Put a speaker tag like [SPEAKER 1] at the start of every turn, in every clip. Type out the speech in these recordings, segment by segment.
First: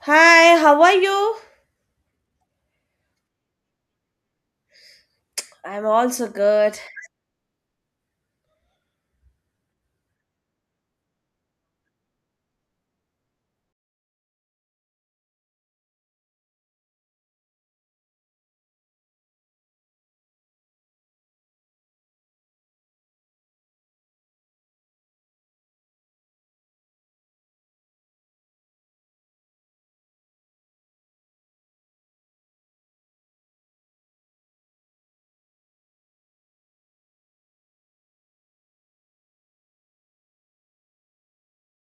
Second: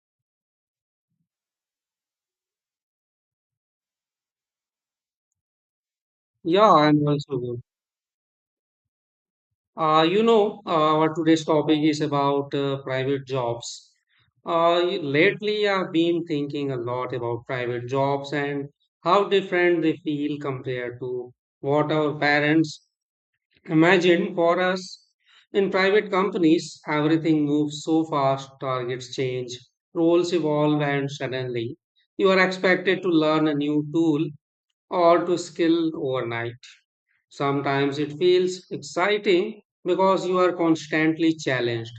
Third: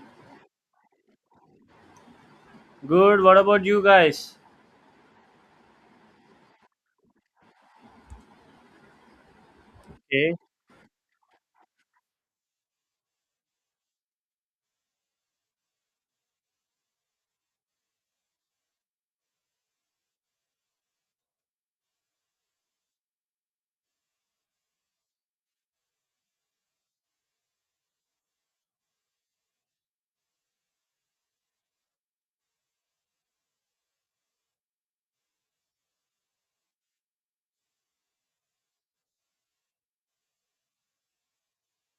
[SPEAKER 1] Hi, how are you?
[SPEAKER 2] Good. What about you guys?
[SPEAKER 1] I'm also
[SPEAKER 3] Yeah,
[SPEAKER 1] good.
[SPEAKER 3] I'm also good.
[SPEAKER 2] Okay.
[SPEAKER 3] Our today's topic is about private jobs. Lately, I've been thinking a lot about private jobs and how different they feel compared to what our parents imagined for us. In private companies, everything moves so fast, targets change, roles evolve, and suddenly you are expected to learn a new tool or to skill overnight. Sometimes it feels exciting because you are constantly challenged,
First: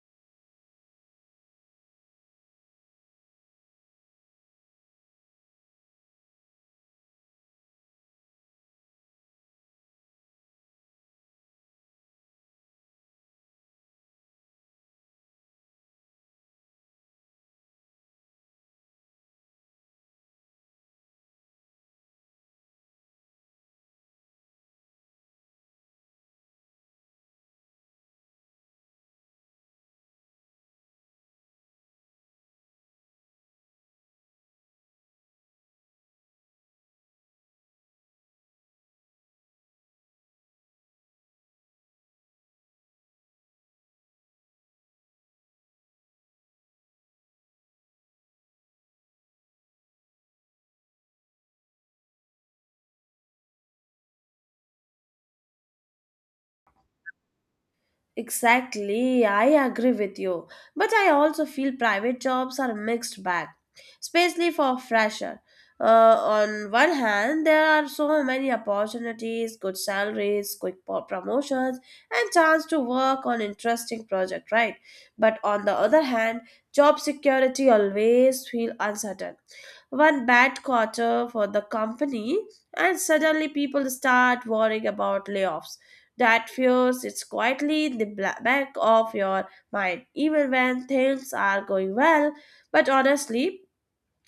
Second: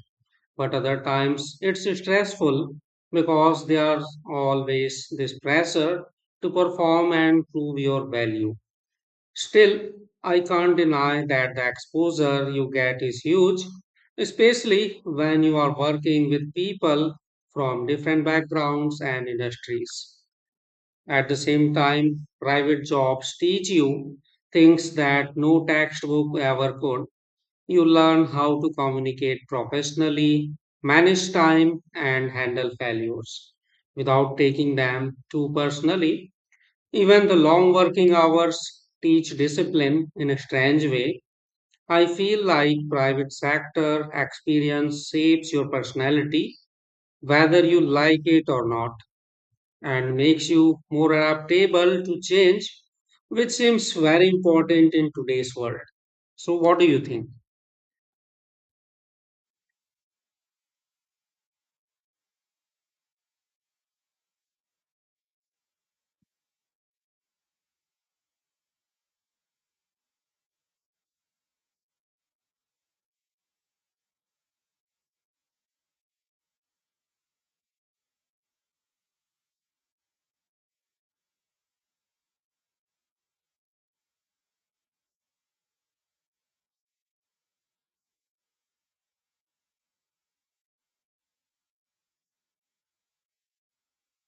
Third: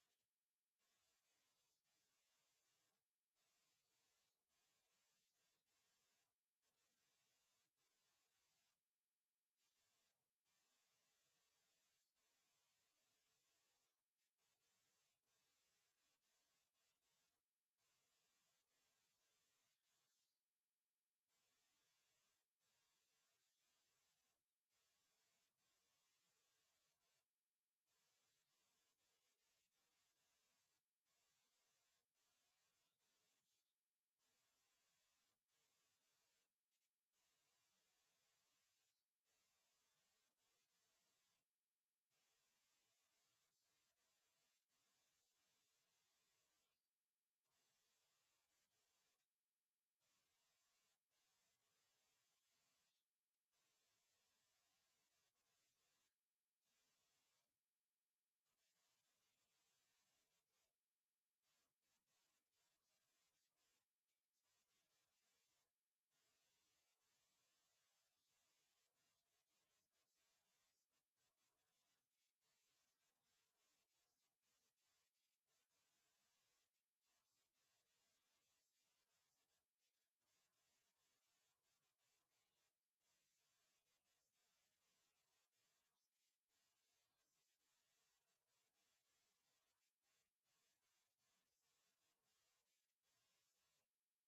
[SPEAKER 3] but other times it's stressful because there's always this pressure to perform and prove your value. Still, I can't deny that the exposure you get is huge, especially when you are working with people from different backgrounds and industries. At the same time, private jobs teach you things that no textbook ever could. You learn how to communicate professionally, manage time, and handle failures without taking them too personally. Even the long working hours teach discipline in a strange way. I feel like private sector experience shapes your personality, whether you like it or not, and makes you more adaptable to change, which seems very important in today's world. So, what do you think?
[SPEAKER 1] Exactly, I agree with you. But I also feel private jobs are a mixed bag, especially for fresher. On one hand, there are so many opportunities, good salaries, quick promotions, and chance to work on interesting project, right? But on the other hand, job security always feel uncertain. One bad quarter for the company, and suddenly people start worrying about layoffs that fear sits quietly in the back of your mind, even when things are going well. But honestly,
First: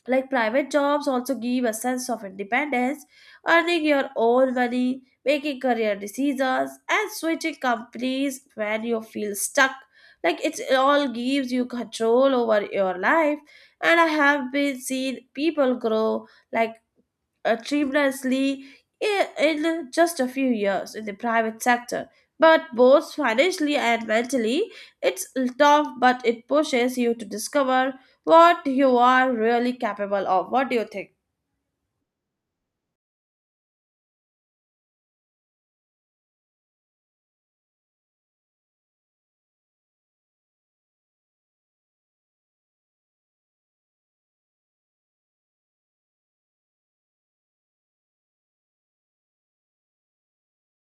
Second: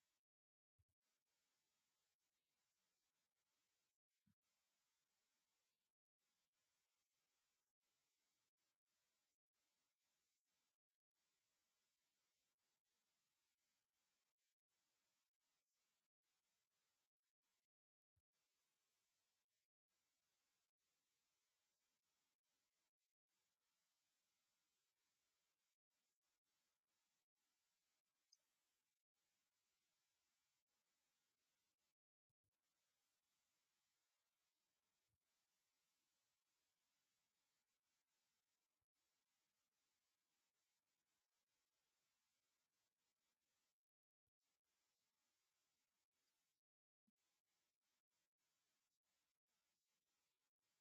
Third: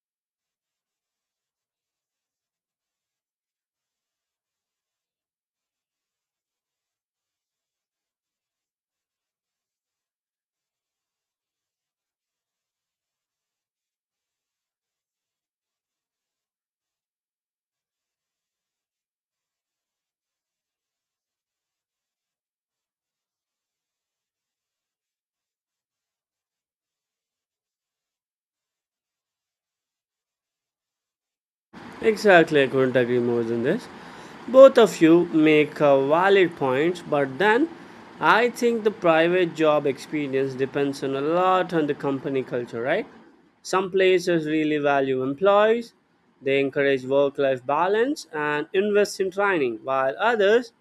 [SPEAKER 1] like private jobs also give a sense of independence, earning your own money, making career decisions, and switching companies when you feel stuck. Like it all gives you control over your life. And I have been seen people grow like achieved nicely in just a few years in the private sector. But both financially and mentally, it's tough, but it pushes you to discover what you are really capable of. What do you think?
[SPEAKER 2] Exactly, I couldn't agree more than this. Both of you make valid points, but then I think the private job experience depends on a lot on the company culture, right? Some places really value employees, they encourage work life balance and invest in training, while others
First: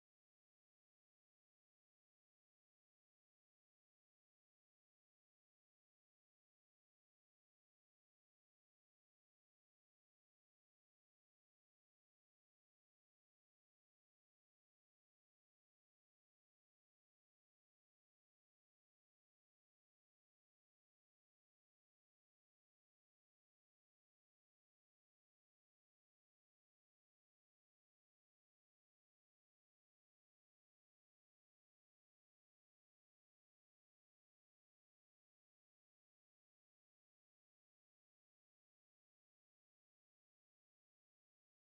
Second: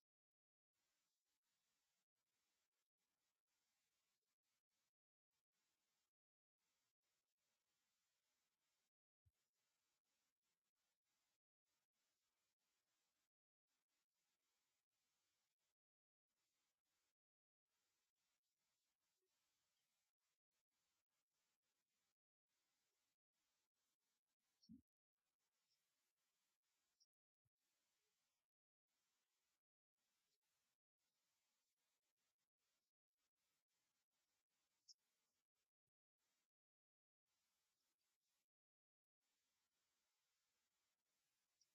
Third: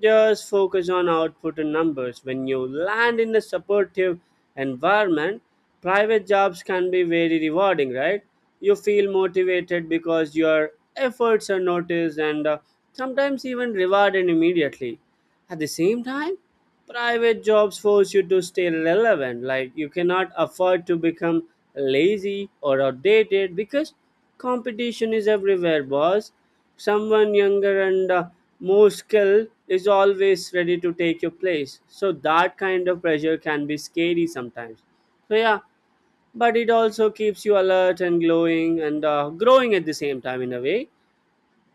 [SPEAKER 2] just focus on output and numbers. When you land in a supportive environment, private jobs can be very rewarding, right? You feel motivated because your efforts are noticed and, sometimes even rewarded immediately. At the same time, private jobs force you to stay relevant. Like you cannot afford to become lazy or outdated because competition is everywhere, boss. Someone younger and, more skilled is always ready to take your place. So that kind of pressure can be scary sometimes. So yeah, but it also keeps you alert and glowing and, growing at the same time in a way.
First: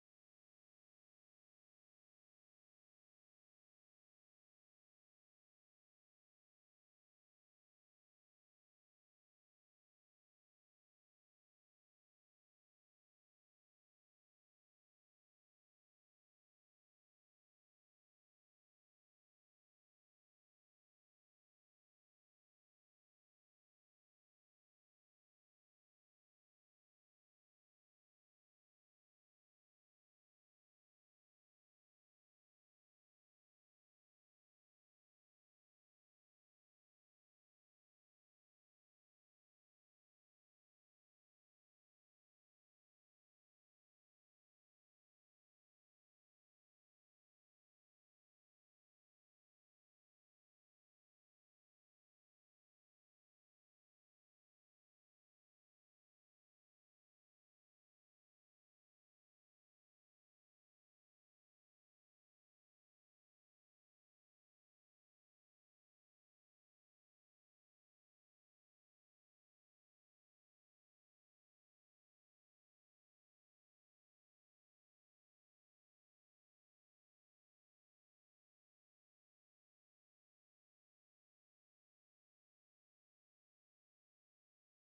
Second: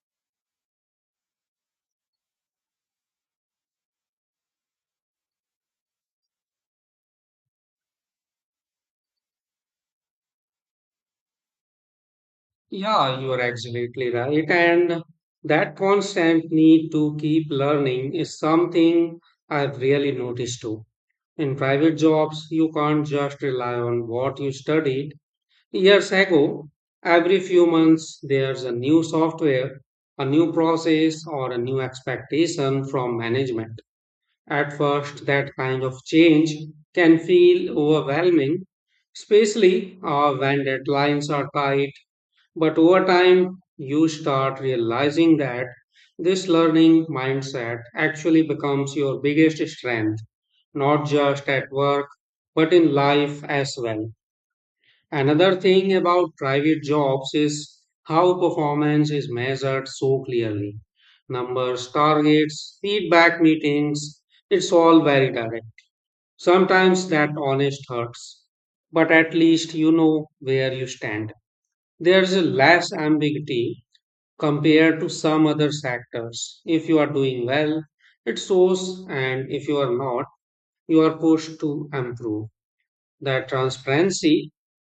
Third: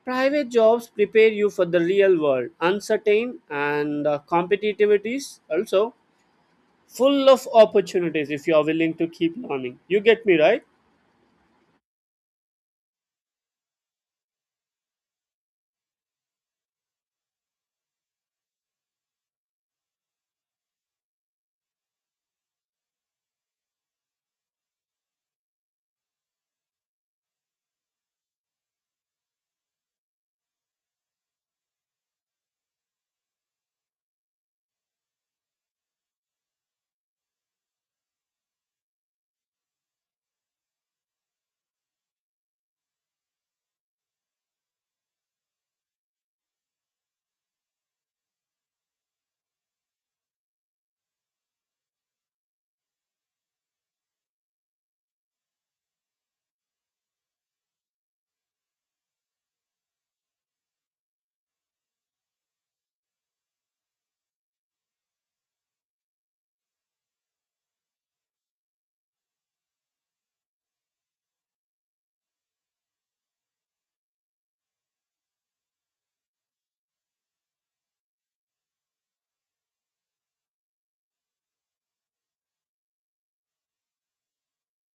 [SPEAKER 2] Private jobs prepare you for the real world, uncertain and, competitivities also full of opportunities if you are willing to keep learning. You get me right?
[SPEAKER 3] Yeah, you are absolutely right. And that constant need to keep learning is something I've really noticed too. In private jobs, you can't just rely on what you studied years ago. Every few months, there's a new software, a new process, or a new expectation from management. At first, that kind of change can feel overwhelming, especially when deadlines are tight. But over time, you start realizing that this learning mindset actually becomes your biggest strength, not just at work, but in life as well. Another thing about private jobs is how performance is measured so clearly. Numbers, targets, feedback meetings, it's all very direct. Sometimes that honest hurts, but at least you know where you stand. There's a less ambiguity compared to some other sectors. If you are doing well, it shows, and if you are not, you are pushed to improve. That transparency,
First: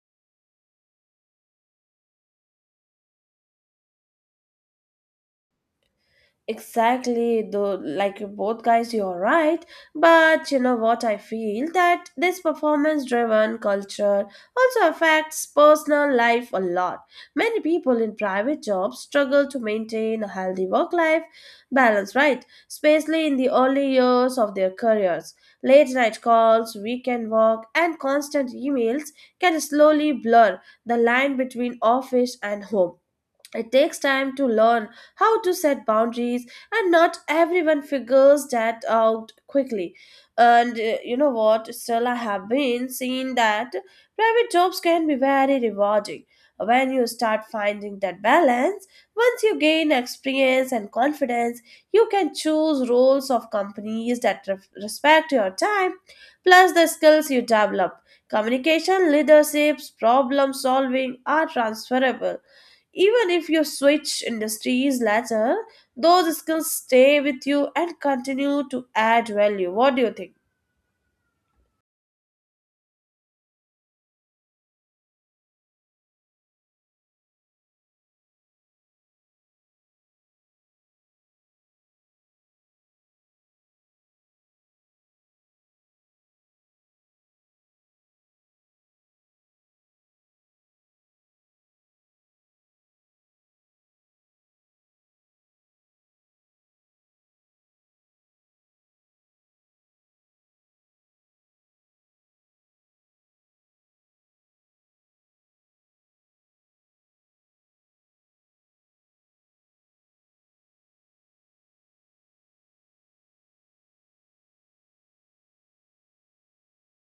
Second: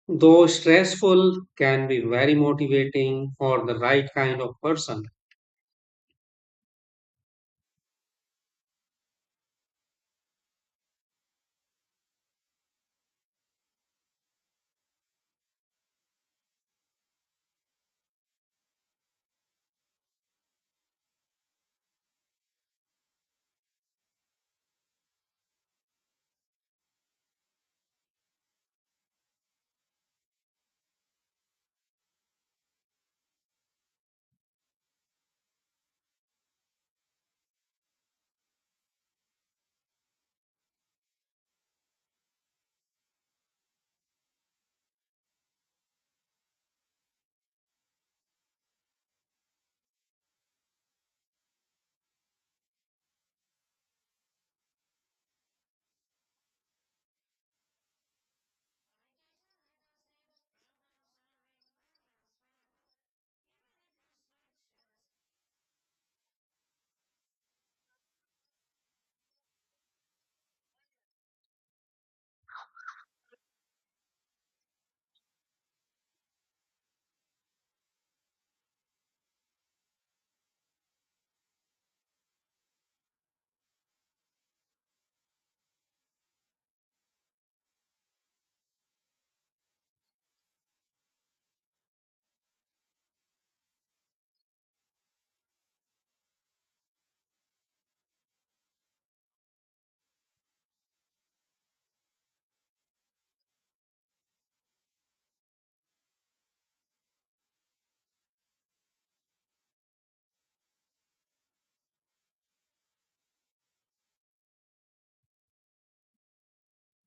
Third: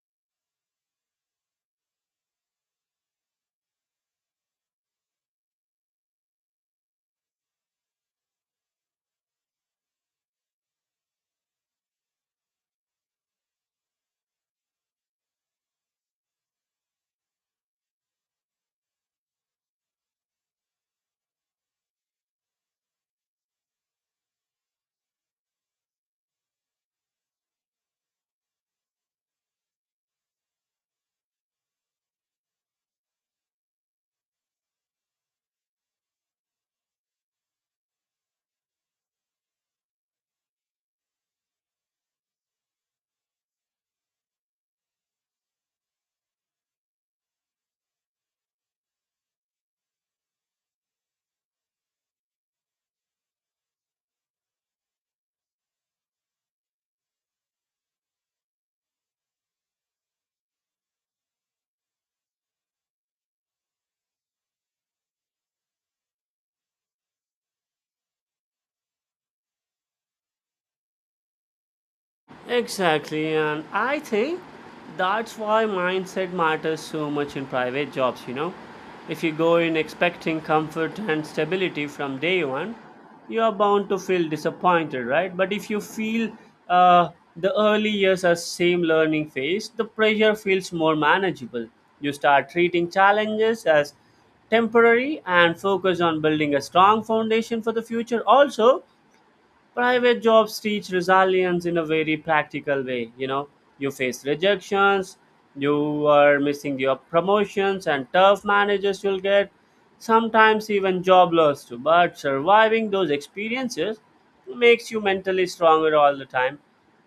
[SPEAKER 3] though stressful, can be very motivating for the right kind of person.
[SPEAKER 1] Exactly, though, like you both guys, you're right. But you know what? I feel that this performance driven culture also affects personal life a lot. Many people in private jobs struggle to maintain a healthy work life balance, right? Especially in the early years of their careers. Late night calls, weekend work, and constant emails can slowly blur the line between office and home. It takes time to learn how to set boundaries, and not everyone figures that out quickly. And you know what? Still, I have been seeing that private jobs can be very rewarding. When you start finding that balance, once you gain experience and confidence, you can choose roles of companies that respect your time, plus the skills you develop. Communication, leaderships, problem solving are transferable even if you switch industries later, those skills stay with you and continue to add value. What do you think?
[SPEAKER 2] Exactly, and I think that's why mindset matters so much in private jobs, you know. If you go in expecting comfort and stability from day one, you are bound to feel disappointed, right? But if you feel uh, the early years as same learning phase, the pressure feels more manageable. You start treating challenges as temporary and focus on building a strong foundation for the future. Also, private jobs teach resilience in a very practical way, you know, you face rejections, you are missing your promotions and tough managers you'll get, sometimes even job loss too, but surviving those experiences makes you mentally stronger all the time.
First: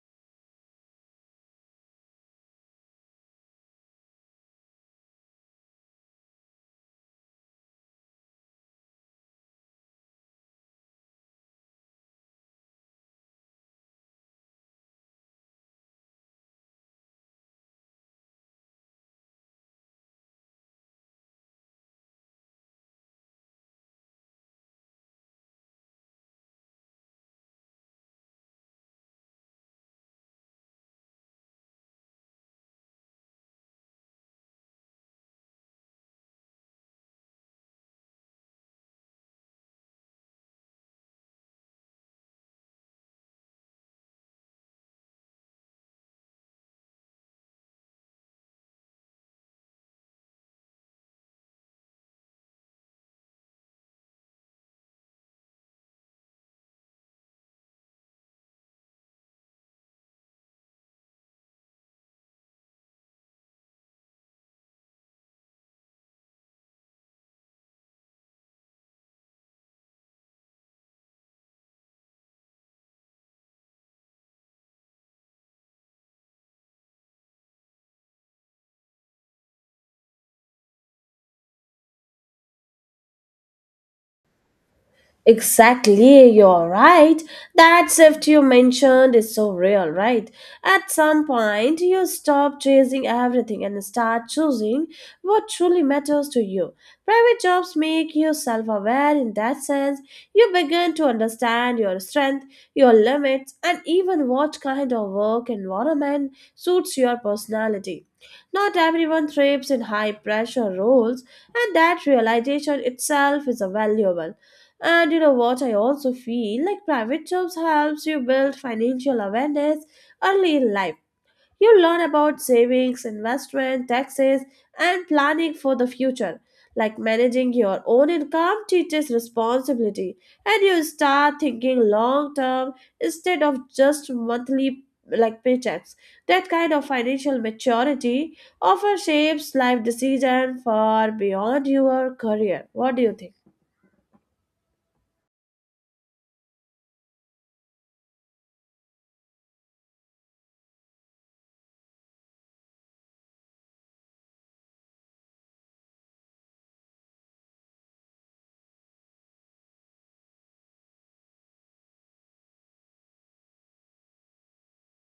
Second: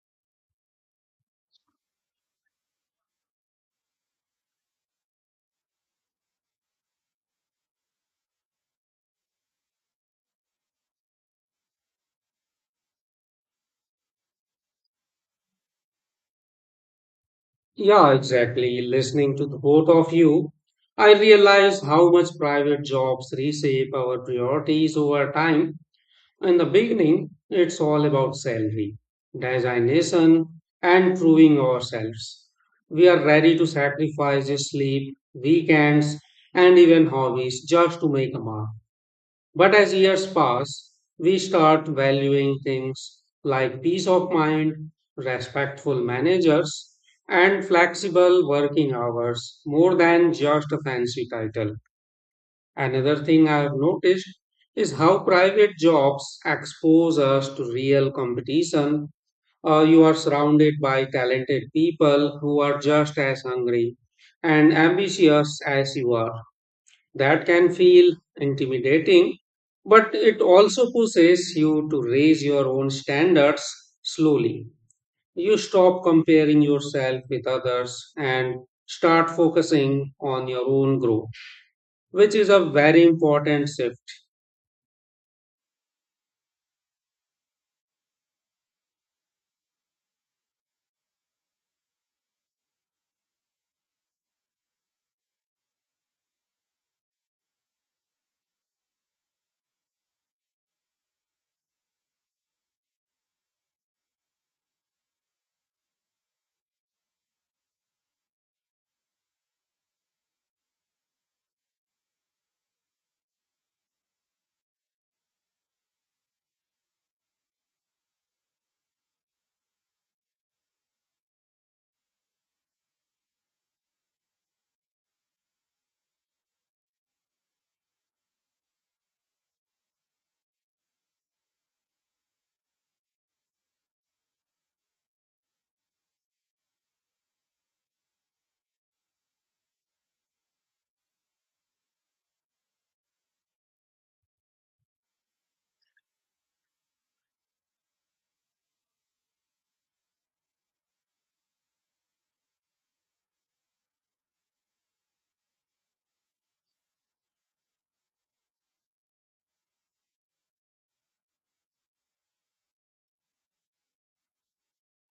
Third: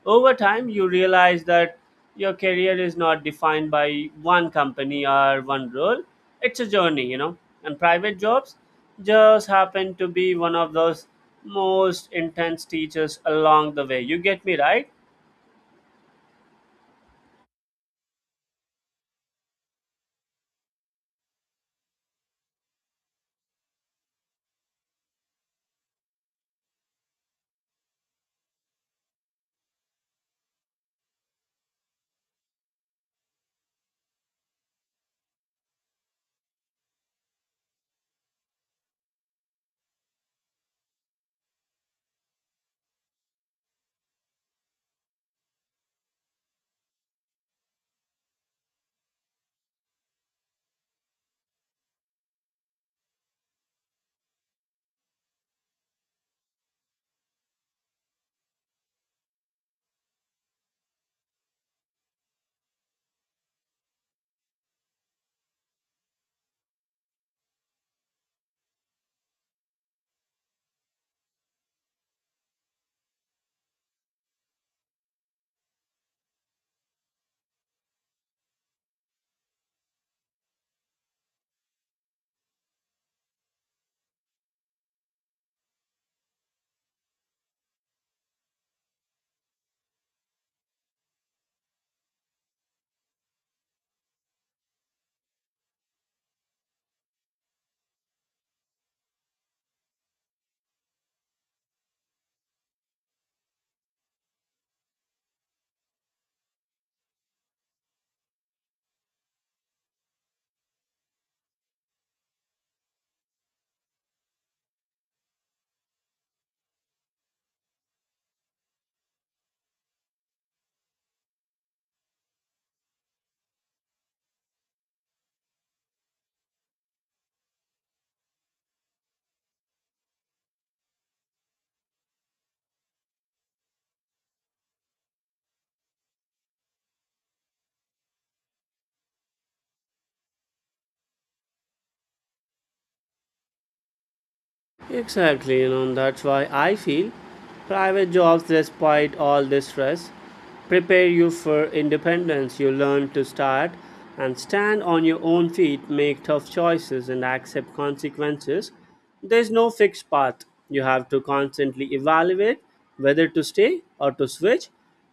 [SPEAKER 2] Over time, you realize that your career is not defined by one company or one role. It's a journey, you know. And private jobs just happen to be one of those most intense teachers along the way. You get me right?
[SPEAKER 3] Yeah, exactly. Listening to the both of you, I realize how much private jobs reshape our priorities over time. In the beginning, it's all about salary, designation, and proving ourselves. We are ready to sacrifice sleep, weekends, and even hobbies just to make a mark. But as years pass, we start valuing things like peace of mind, respectful managers, and flexible working hours more than just a fancy title. Another thing I have noticed is how private jobs expose us to real competition. You are surrounded by talented people who are just as hungry and ambitious as you are. That can feel intimidating, but it also pushes you to raise your own standards slowly. You stop comparing yourself with others and start focusing on your own growth, which is a very important shift.
[SPEAKER 1] Exactly, you're right. That shift you mentioned is so real, right? At some point, you stop chasing everything and start choosing what truly matters to you. Private jobs make you self aware in that sense. You begin to understand your strength, your limits, and even what kind of work environment suits your personality. Not everyone thrives in high pressure roles, and that realization itself is a valuable. And you know what? I also feel like private jobs helps you build financial awareness early in life. You learn about savings, investment, taxes, and planning for the future. Like managing your own income teaches responsibility, and you start thinking long term instead of just monthly like paychecks. That kind of financial maturity often shapes life decision far beyond your career. What do you think?
[SPEAKER 2] Exactly, you know, that's why I feel private jobs, despite all this stress, prepare you for independence. You learn to start and stand on your own feet, make tough choices, and accept consequences. There's no fixed path. You have to constantly evaluate whether to stay or to switch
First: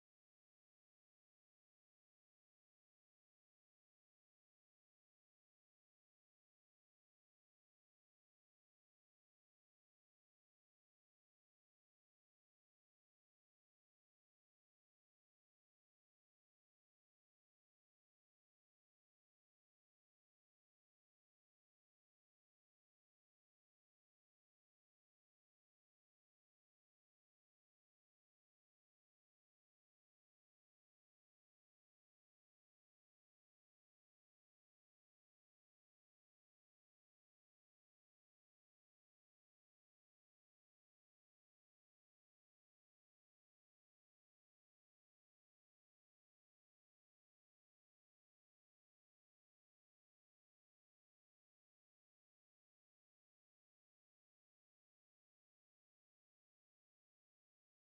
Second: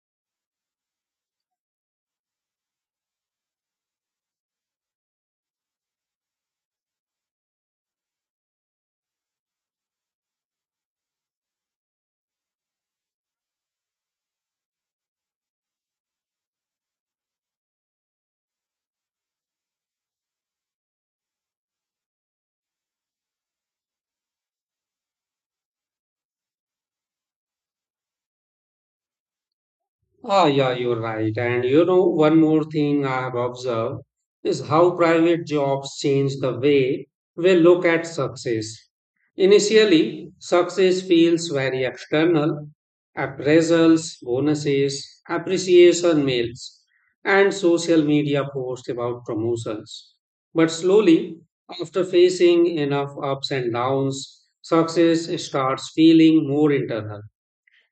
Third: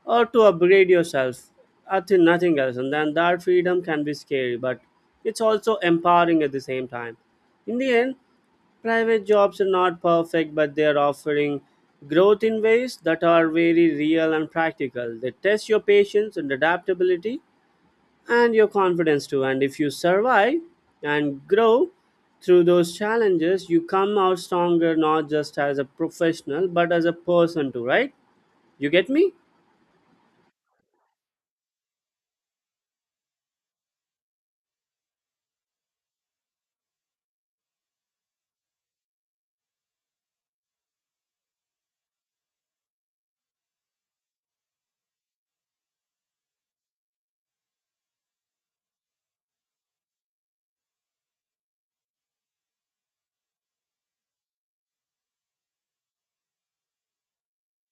[SPEAKER 2] or to upgrade yourself. I think nothing else. And then that freedom can be scary, but it's also empowering at the same time. In the end, private jobs are not perfect, but they are offering growth in ways that are very real and practical. They test your patience and adaptability and your confidence too. And if you survive and grow through those challenges, you come out stronger, not just as a professional but as a person too, right? You get me?
[SPEAKER 3] Ah, yeah, you're right. And you know, one more thing I have observed is how private jobs change the way we look at success. Initially, success feels very external: appraisals, bonuses, appreciation mails, and social media posts about promotions. But slowly, after facing enough ups and downs, success starts feeling more internal.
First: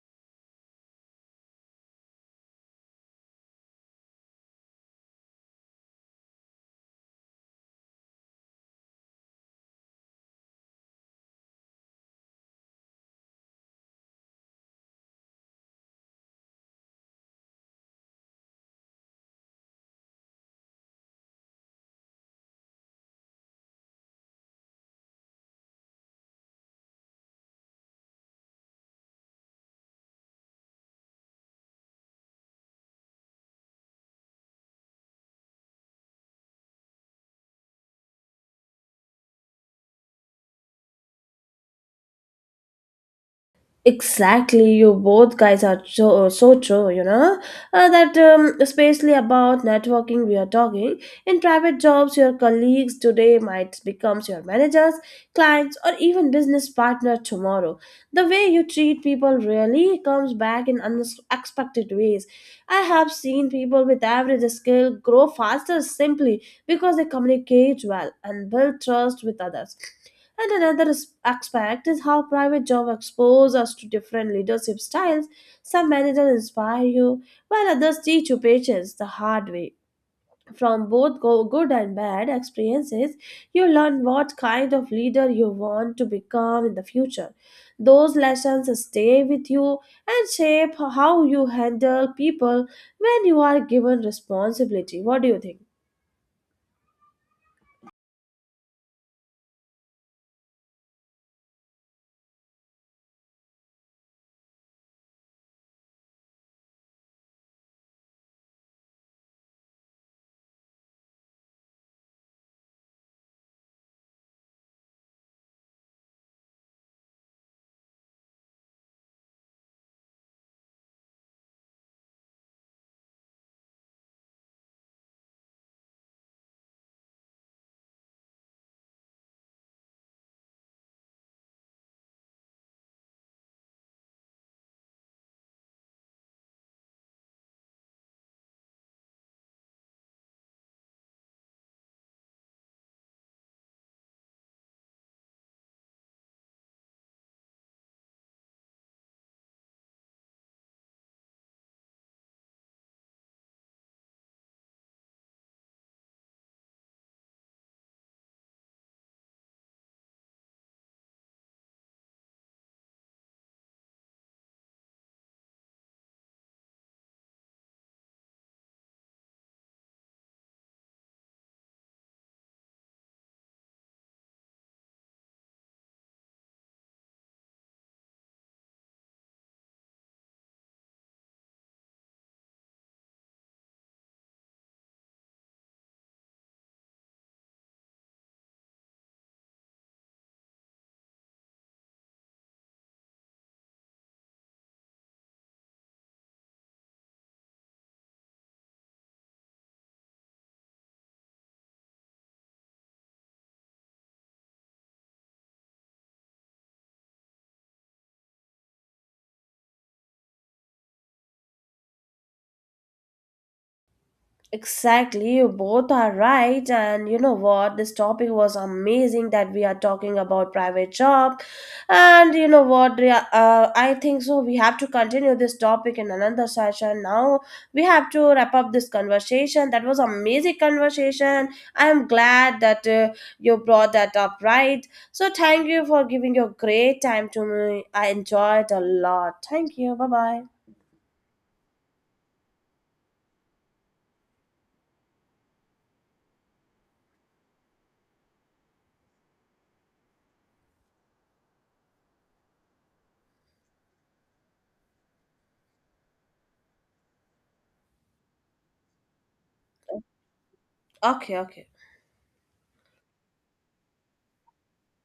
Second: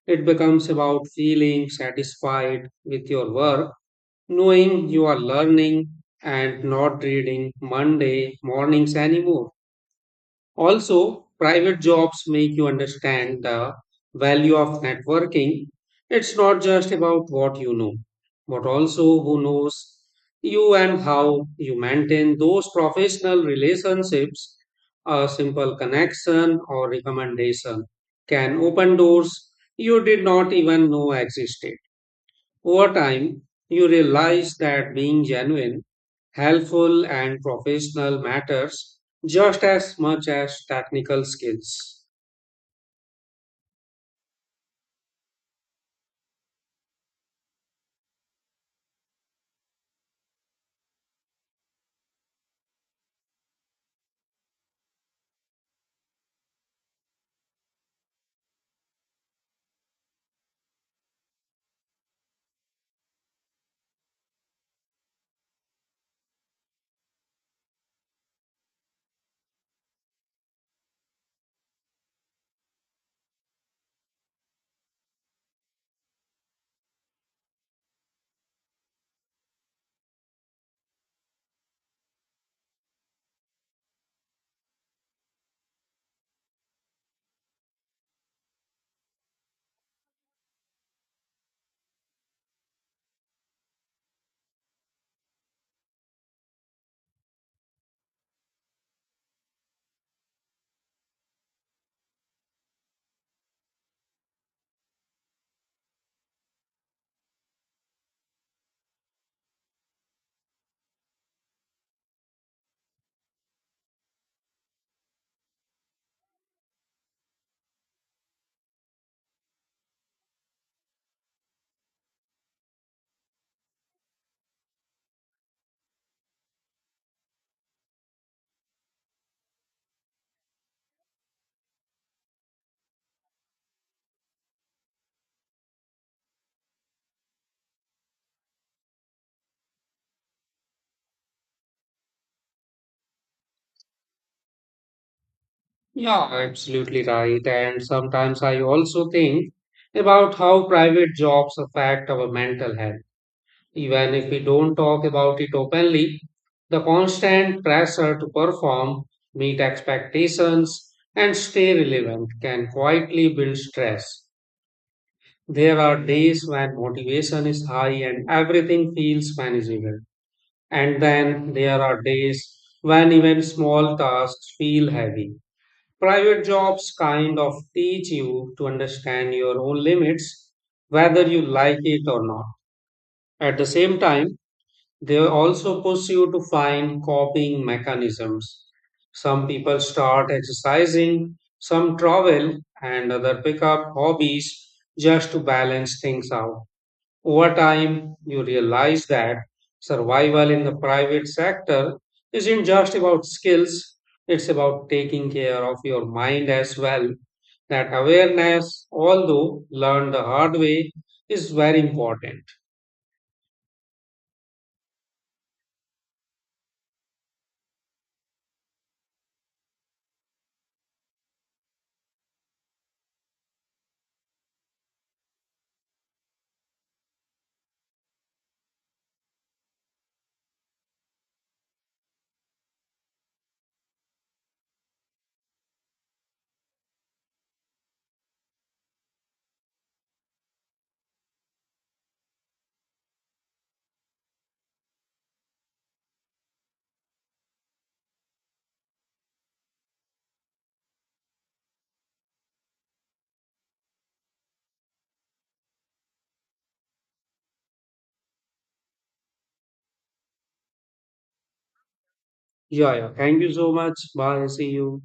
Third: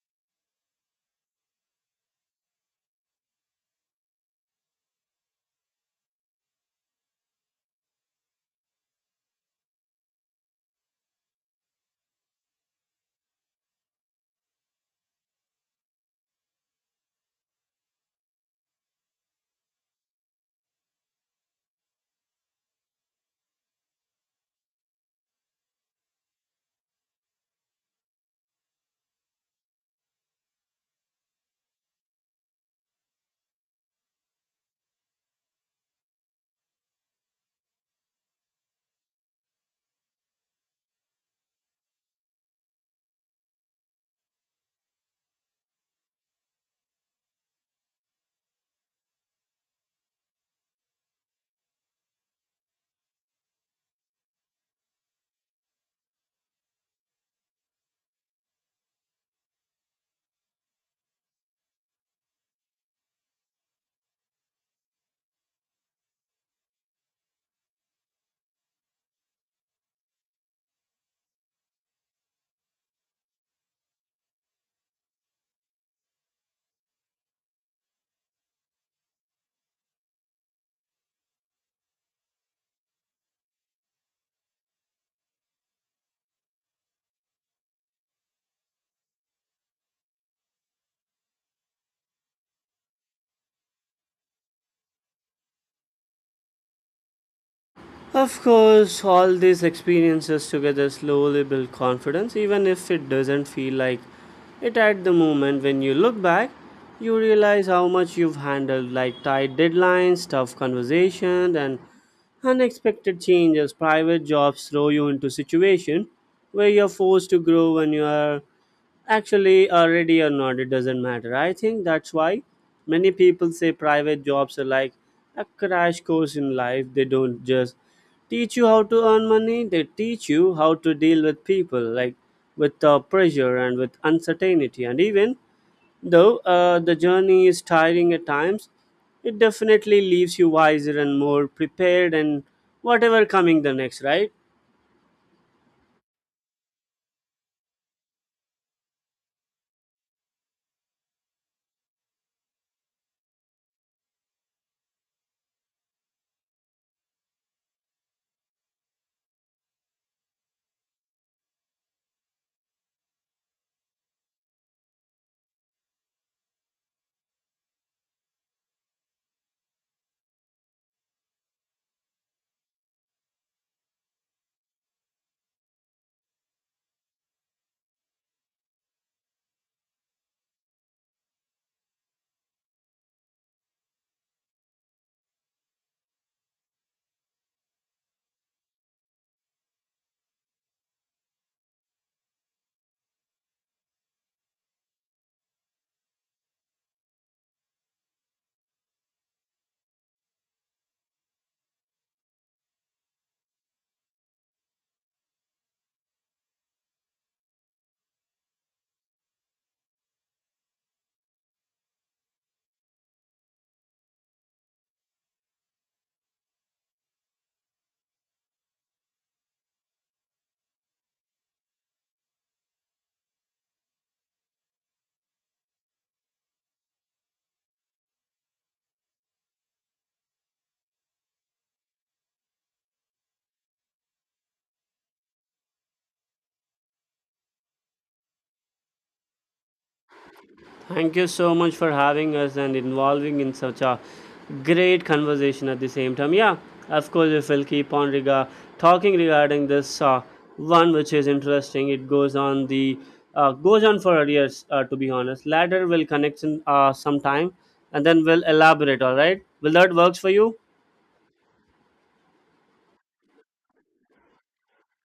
[SPEAKER 3] It becomes about feeling satisfied with your work, knowing you are learning and not reading Monday mornings anymore. Also, private jobs make you understand the value of networking. It's not just about what you know, but also who knows you and how you maintain those professional relationships. A simple connection or recommendation can open doors you did not even know existed. Over time, you realize that being genuine, helpful, and professional matters just as much as technical skills.
[SPEAKER 1] Exactly, you both guys are so, so true, you know. Especially about networking, we are talking. In private jobs, your colleagues today might becomes your managers, clients, or even business partner tomorrow. The way you treat people really comes back in unexpected ways. I have seen people with average skill grow faster simply because they communicate well and build trust with others. And another aspect is how private jobs expose us to different leadership styles. Some managers inspire you, while others teach you patience the hard way. From both good and bad experiences, you learn what kind of leader you want to become in the future. Those lessons stay with you and shape how you handle people when you are given responsibility. What do you think?
[SPEAKER 2] Of course, all these experiences together slowly build confidence, even if it doesn't feel like it at the moment. When you look back, you realize how much you've handled, like tight deadlines, tough conversations, and unexpected changes. Private jobs throw you into situation where you're forced to grow. When you are actually are ready or not, it doesn't matter. I think that's why many people say private jobs are like a crash course in life. They don't just teach you how to earn money, they teach you how to deal with people, like with pressure and with uncertainty, and even though the journey is tiring at times, it definitely leaves you wiser and more prepared and whatever coming the next, right?
[SPEAKER 3] Yeah, absolutely right. And sometimes I also think about how private jobs affect our mental health. Even if we don't talk about it openly, the constant pressure to perform, meet expectations, and stay relevant can quietly build stress. There are days when motivation is high and everything feels manageable. And then there are days when even small tasks feel heavy. Private jobs kind of teach you to understand your own limits, whether you like it or not. At the same time, they also push you to find coping mechanisms. Some people start exercising, some travel, and other pick up hobbies just to balance things out. Over time, you realize that survival in the private sector isn't just about skills, it's about taking care of your mind as well. That awareness, although learned the hard way, is very important.
[SPEAKER 1] Exactly, you both are right. And you know what? This topic was amazing that we are talking about private job. And you know what? I think so. We have to continue this topic in another session. Now we have to wrap up this conversation. That was amazing conversation. I am glad that you brought that up, right? So thank you for giving your great time to me. I enjoyed a lot. Thank you. Bye bye.
[SPEAKER 2] Thank you so much for having us and involving in such a great conversation at the same time. Yeah, of course, if we'll keep on talking regarding this one, which is interesting. It goes on the goes on for years, to be honest. Later, we'll connect in sometime, and then we'll elaborate. All right, will that works for you?
[SPEAKER 1] Okay, okay.
[SPEAKER 3] Yeah, yeah. Thank you so much. Bye. See you.